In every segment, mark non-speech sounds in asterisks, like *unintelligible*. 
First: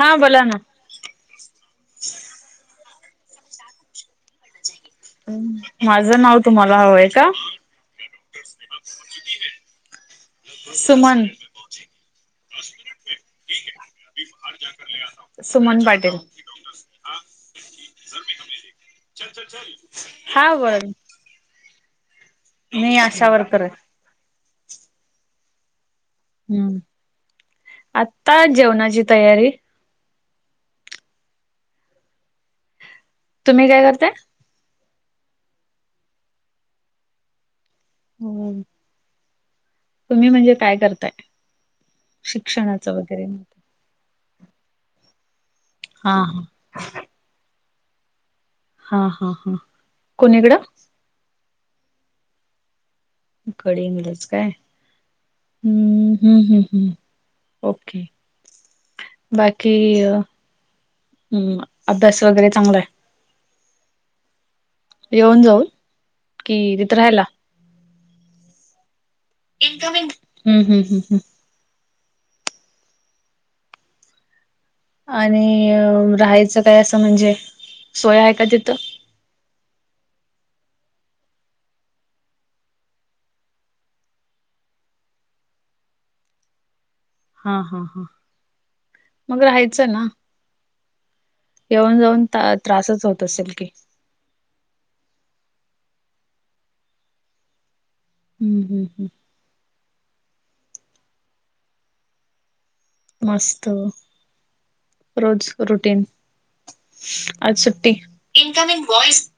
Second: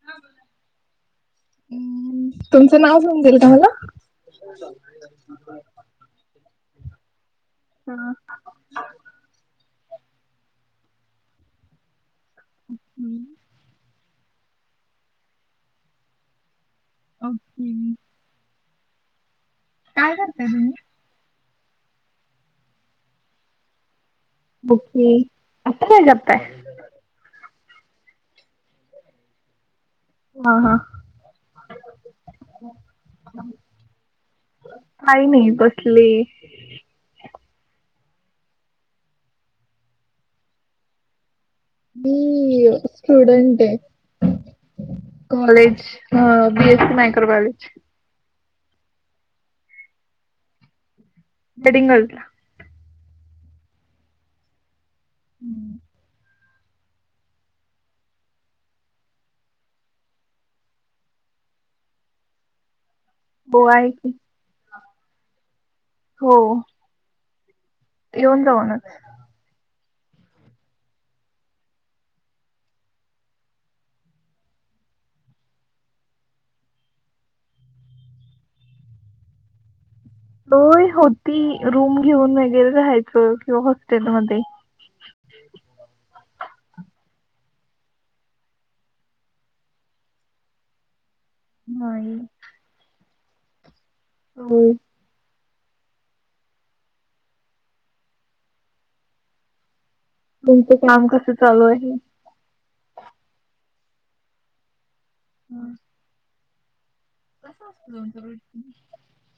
हा बोला ना तुमचं नाव समजल काय मला? *inaudible* माझं नाव तुम्हाला हवंय का? हं सुमन हम सुमन पाटील ओके चल चल चल काय करताय तुम्ही? मी अशा वर्कर *inaudible* हम् आता जेवणाची तयारी हा हा तुम्ही काय करताय? काही नाही बसले. हो तुम्ही म्हणजे काय करताय? मी शिक्षणाचं वगैरे स्टूडंट आहे कॉलेज हा ह हा बी एस सी मायक्रोकॉलेज हा हा हा कुणीकडं गडहिंग्लजच्या गडहिंग्लज काय हम्म हम्म हम् हम् ओके बाकी अभ्यास वगैरे चांगला आहे. बो आहे की येऊन जाऊन हो कि तिथं राहिला येऊन जाऊन च इनकामींग ह् ह् ह ह आणि राहायचं काय असं म्हणजे सोय आहे का तिथं होय होती रूम घेऊन वगैरे राहायचं किंवा हॉस्टेलमध्ये हा हा हा मग राहायचं ना येऊन नाही. जाऊन त त्रासच होत असेल की हो हम्म हम् हम् तुमचं काम कसं चालू आहे मस्त रोज रुटीन कसं आज सुट्टी असतं तुमचं रुटीन? इनकमिंग वॉइस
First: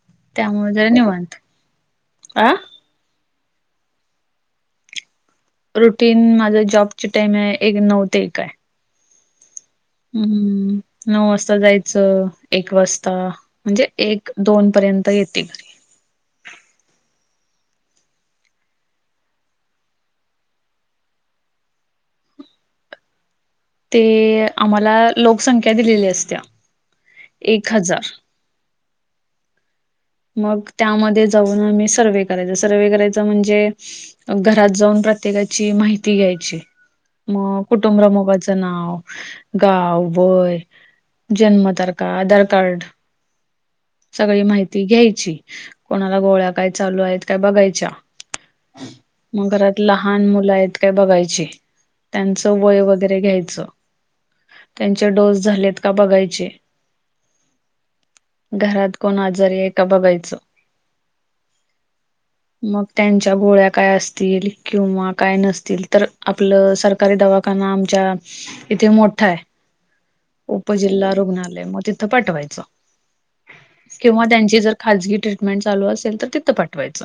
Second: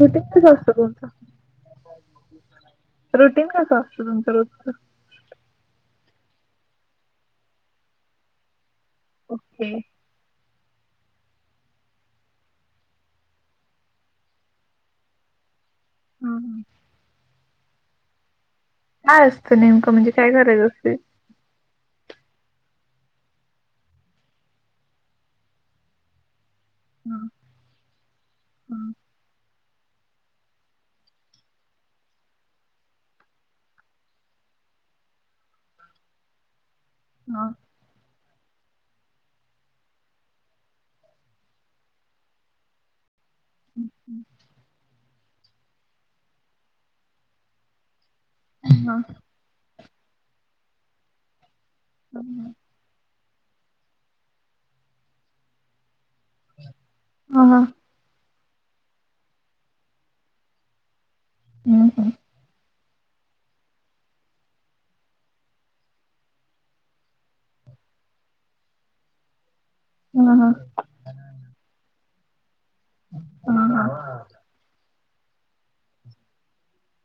रुटीन कसं असत त्यामुळे जरा तुमचं निवांत. अ रुटीन कस असतं तुमचं रोजच रुटीन माझा जॉब ची टाइम आहे एक नऊ ते एक आहे ओके हम्म हम ह नऊ वाजता जायचं एक वाजता म्हणजे एक दोन पर्यंत येते घरी हं, हं. काय असतं नेमकं म्हणजे काय करायच असतय ते आम्हाला लोकसंख्या दिलेली असत्या हा एक हजार मग त्यामध्ये जाऊन आम्ही सर्व्हे करायच सर्व्हे करायच म्हणजे घरात जाऊन प्रत्येकाची माहिती घ्यायची हां, मग कुटुंब प्रमुखाच नाव गाव वय जन्म तारखा आधार कार्ड सगळी माहिती घ्यायची कोणाला गोळ्या काय चालू आहेत काय बघायच्या हां. मग घरात लहान मुलं आहेत काय बघायची त्यांचं वय वगै - गेरे घ्यायच त्यांचे डोस झालेत का बघायचे हा हा घरात कोण आजारी आहे का बघायचं हम हम मग त्यांच्या गोळ्या काय असतील किंवा काय नसतील तर आपलं सारख कारी दवाखाना आमच्या इथे मोठाय हा हां उपजिल्हा रुग्णालय मग तिथं पाठवायचं हा हा किंवा त्यांची जर खाजगी ट्रीटमेंट चालू असेल तर तिथं पाठवायचं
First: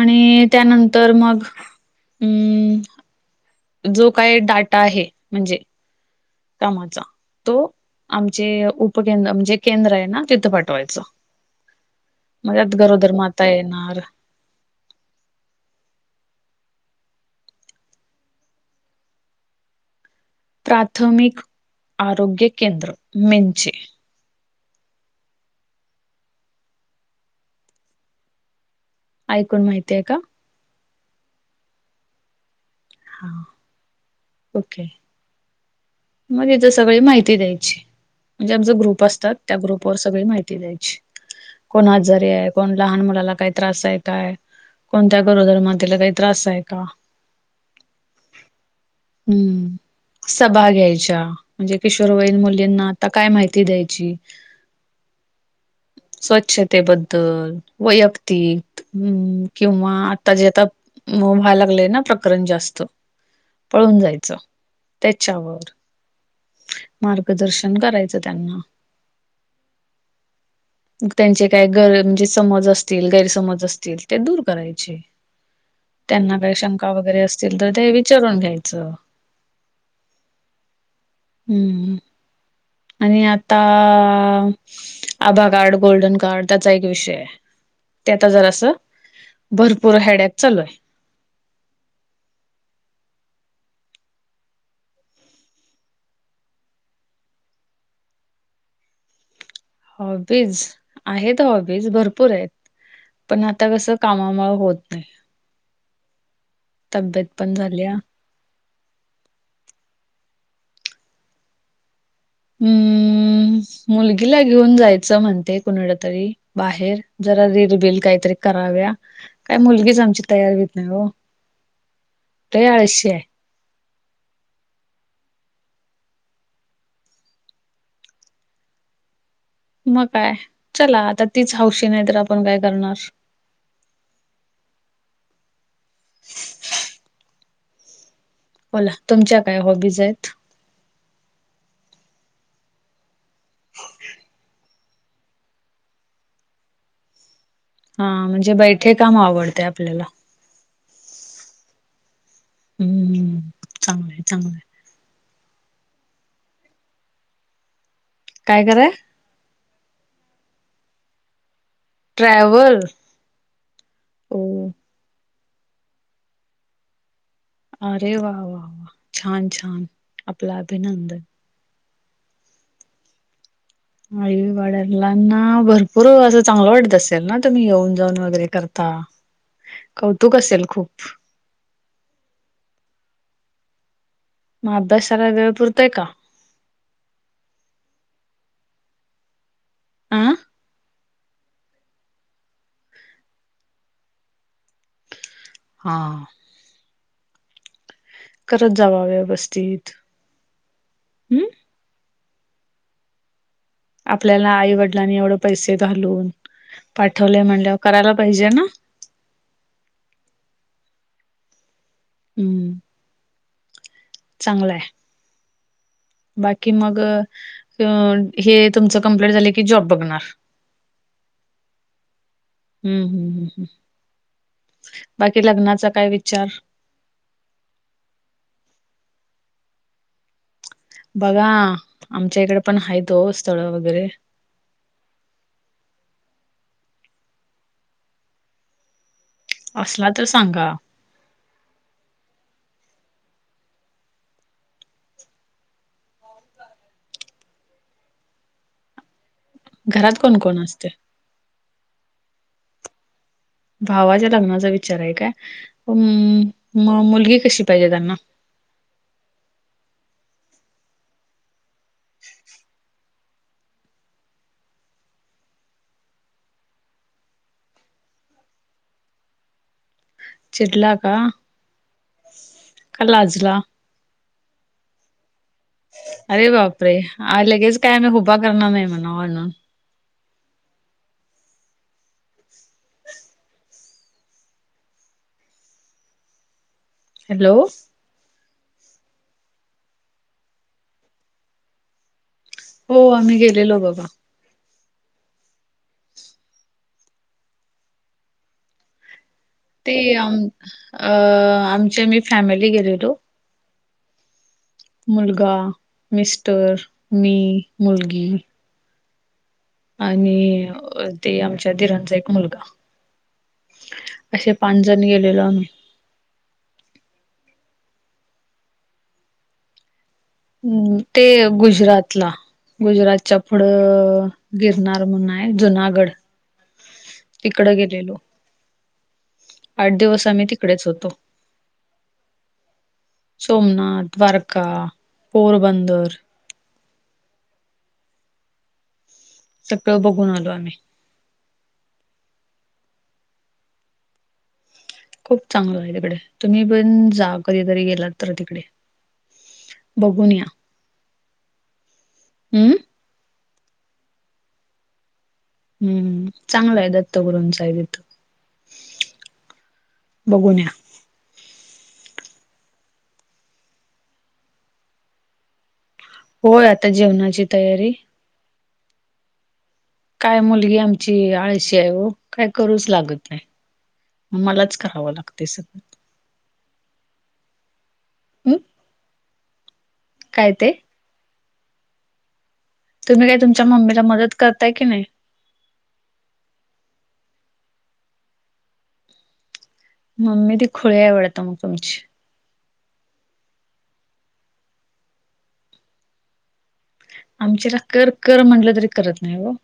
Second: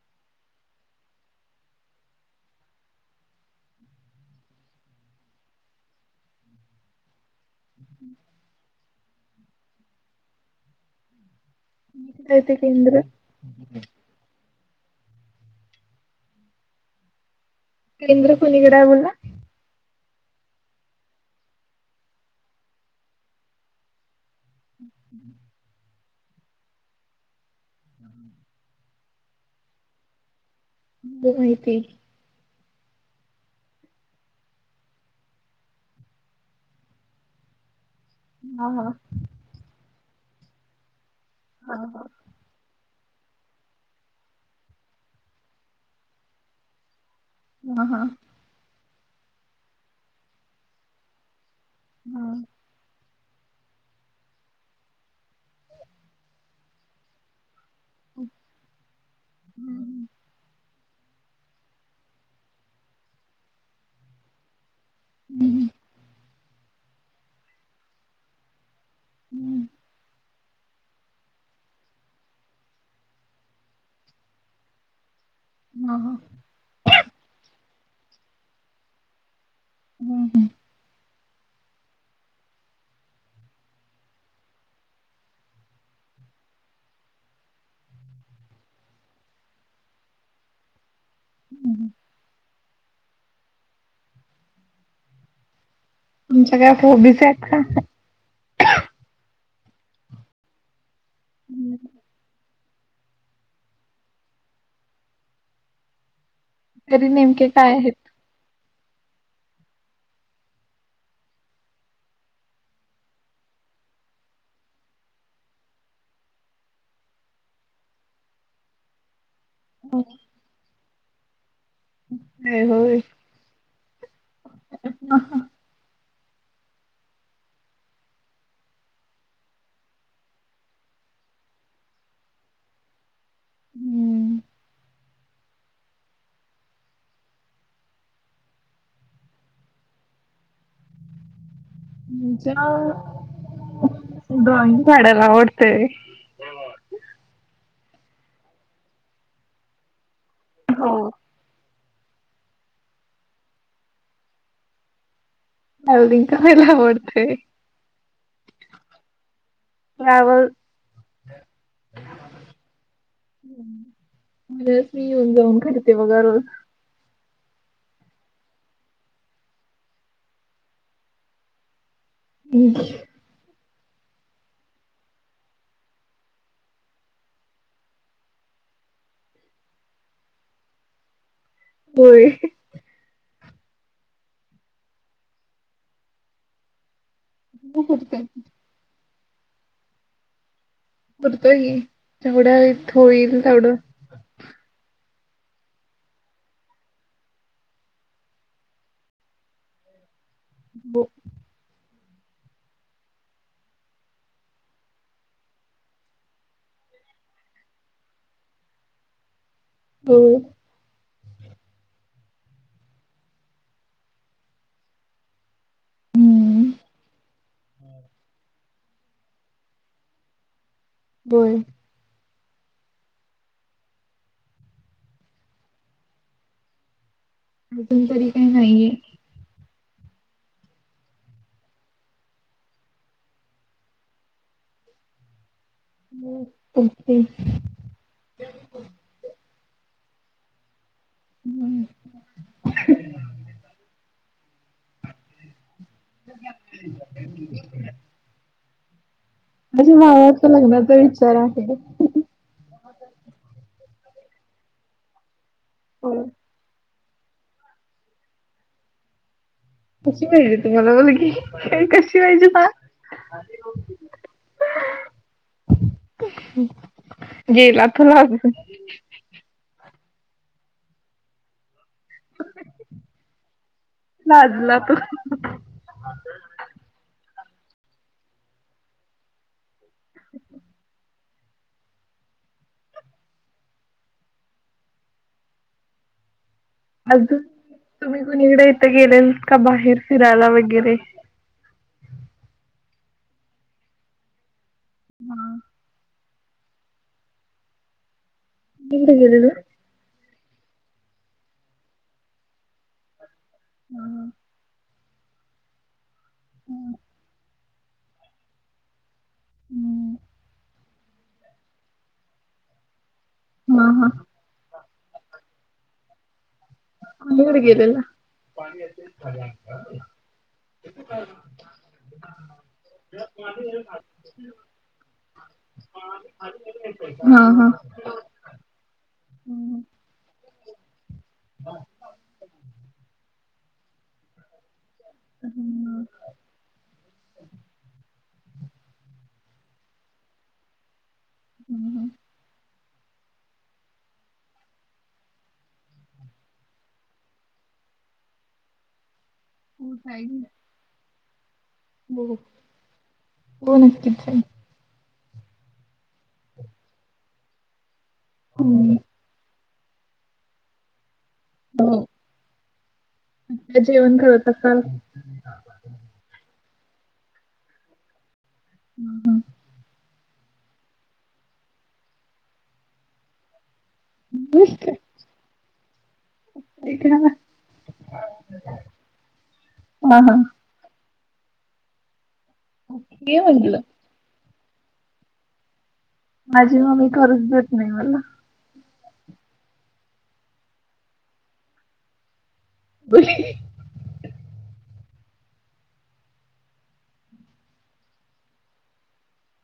आणि त्यानंतर मग अम् जो काय डाटा आहे म्हणजे कामाचा तो आमचे उप उपकें म्हणजे केंद्र आहे ना तिथ पाठवायचं काय म ते त्यात केंद्र? गरोदर माता ता येनार केंद्र कोणीकड हाय म्हणला प्राथमिक आरोग्य केंद्र मेंचे *unintelligible* *inaudible* ऐकून माहितीय का बघू या की हा ओके मग तिथं सगळी माहिती द्यायची, म्हणजे हां, आमचा हां. ग्रुप असतात, त्या ग्रुपवर सगळी माहिती द्यायची. हां, कोण हां. आजारी आहे कोण लहान मुलाला काही त्रास आहे काय, कोणत्या गरोदर मातेला काही त्रास आहे का? हा हा हम्म, सभा घ्यायच्या, म्हणजे किशोरवयीन हां. मुलींना आता काय माहिती द्यायची? स्वच्छतेबद्दल वैयक्तिक हम्म हं, किंवा हं. आता जे आता मऊ व्हाय लागलंय ना प्रकरण जास्त, पळून जायचं हं, त्याच्यावर मार्गदर्शन करायचं त्यांना. हम्म त्यांचे काय गर म्हणजे समज असतील, गैरसमज असतील ते दूर करायचे. हां, हां. त्यांना काही शंका वगैरे असतील तर ते विचारून घ्यायचं. हम्म हम्म हम्म हम्म, आणि आता आभा कार्ड, गोल्डन कार्ड त्याचा एक विषय आहे. ते आता जरासं, भरपूर हेडअँक चालूय. हम्म तुमच्या काय हॉबीज आहेत का? हॉबीज, आहेत हं. हॉबीज भरपूर आहेत. पण आता कसं कामामुळे होत नाही. तरी तब्येत नेमके पण काय झाल्या. आहेत? हम्म मुलगीला घेऊन जायचं म्हणते कुणीकड तरी. बाहेर, जरा रिलबिल काहीतरी कराव्या. काय हो, मुलगीच आमची तयार होत नाही हो, होय, लय होय. आळशी आहे. मग काय, चला आता तीच हौशी नाही तर आपण काय करणार? हं. *inaudible* बोला, तुमच्या काय हॉबीज आहेत? म्हणजे, ड्रॉईंग काढायला आवडते. हा म्हणजे बैठे काम आवडतंय आपल्याला. हो हम्म, चांगलंय चांगलंय. ट्रॅव्हलिंग करायला आवडतंय. काय कराय? ट्रॅव्हल ट्रॅव्हल ओ बसनी येऊन जाऊन करते बघा रोज. अरे वा वा वा, छान छान आपलं अभिनंदन. हम्म आई-वडलांना भरपूर असं चांगलं वाटत असेल ना, तुम्ही येऊन जाऊन वगैरे करता? कौतुक असेल खूप? होय. मग अभ्यासाला वेळ पुरतंय का? *unintelligible* आ पुरतोय की, जेवढ्या *unintelligible* होईल तेवढं. हा करत जावा व्यवस्थित. बो हम्म आपल्याला आईवडिलांनी एवढं पैसे घालून, पाठवले म्हणल्यावर करायला पाहिजे ना? हो हम्म चांगलय. बाकी हम्म मग अ हे- तुमचं कंप्लीट झाले की जॉब बघणार. बोल. हम्म हम्म हम् हम्. बाकी लग्नाचा काय विचार? अजून तरी काही नाहीये. बघा, आमच्या इकडे पण आहेत हो स्थळ वगैरे. *unintelligible* *unintelligible* असला तर सांगा. हम्म. *inaudible* माझ्या घरात कोण भावाच्या कोण असते लग्नाचा विचार आहे. भावाच्या लग्नाचा विचार आहे काय? म मुलगी कशी पाहिजे त्यांना? कशी पाहिजे तुम्हाला मुलगी? कशी पाहिजे का? *unintelligible* गेला तो लाजून. चिडला का? का लाजला? लाजला तो. अरे बापरे! लगेच काय आम्ही ह उभा करणार नाही म्हणा *unintelligible* अजून हॅलो तुम्ही कुणीकडे इथं गेलेल का? बाहेर फिरायला वगैरे. हो. आम्ही गेलेलो बाबा. हं. *unintelligible* गेलेले. ते अं. अ आम आमच्या मी फॅमिली गेलेलो. हं. मुलगा, मिस्टर, मी, मुलगी. हम. आणि ते आमच्या दिरांचा एक मुलगा. हा हा. असे पाच जण गेलेलो आम्ही. *unintelligible* गेलेले? हम्म. ते गुजरातला. गुजरातच्या पुढं गिरनार म्हणून आहे जुनागढ. तिकडं गेलेलो. हम्. आठ दिवस आम्ही तिकडेच होतो. हा. सोमनाथ, द्वारका, हम्म. पोरबंदर. सगळं बघून आलो आम्ही. हम्म हम्म. खूप चांगल आहे तिकडे. तुम्ही पण जा कधीतरी गेलात तर तिकडे. हो जाईन बघून न. या बघू. हम्म हो नक्कीच जाईन. हम्म. चांगलंय दत्तगुरूंचा विठू. हम्म. बघून या. हो. जेवण *unintelligible* होय. आता जेवणाची तयारी. हम्म. काय मुलगी आमची आळशी आहे हो. काय करूच लागत नाही. मलाच करावं लागतय सगळ. *unintelligible* हम हा हा तुम्ही ओके काही तुमच्या म्हटलं मम्मीला मदत करताय की नाही? माझी मम्मी खरच देत नाही मला. मम्मी ती खुली आहे वाट मग तुमची. बोली आमच्याला कर कर म्हटलं तरी करत नाही ग.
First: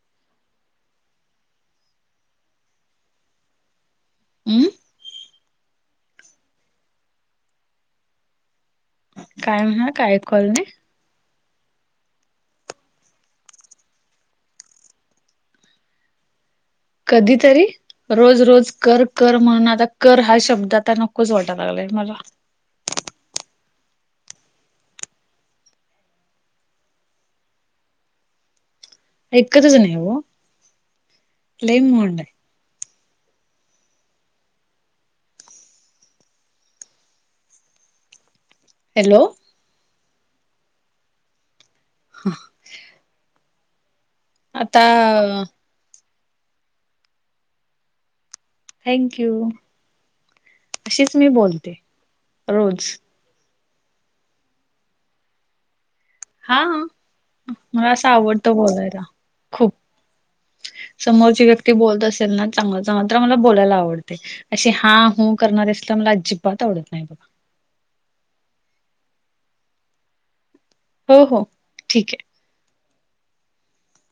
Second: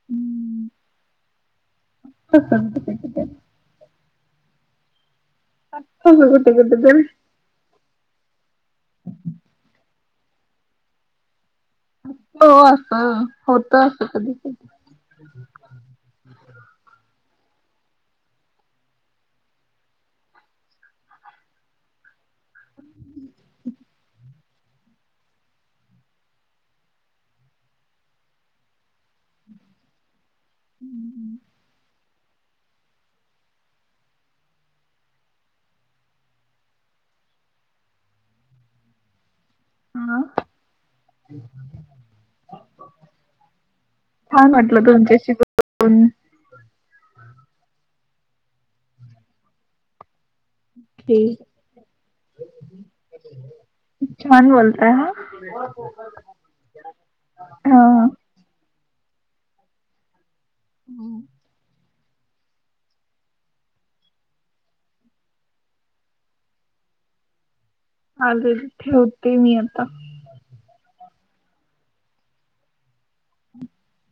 हम् त *unintelligible* हमं *unintelligible* काय म्हणा काय ऐकू आला नाही. हो असं होत असं कधी कध कधीतरी रोज रोज कर कर म्हणून आता कर हा शब्द आता नकोच वाटायला लागलाय मला. एककतच नाही हम्म *unintelligible* *unintelligible* हॅलो हा हा छान आता म्हटलं तुमच्या बोलून. थँंक यू अशीच मी बोलते रोज. छान बोलताय ह. हा मला असं आवडतं बोलायला खूप. समोरची व्यक्ती बोलत असेल ना चांगलं चांगलं तर मला बोलायला आवडते अशी हा हू करणार अस तर मला अजिबात आवडत नाही बघ. चालेल ठेवते मी आता. ह हो हो ठीक आहे. हम्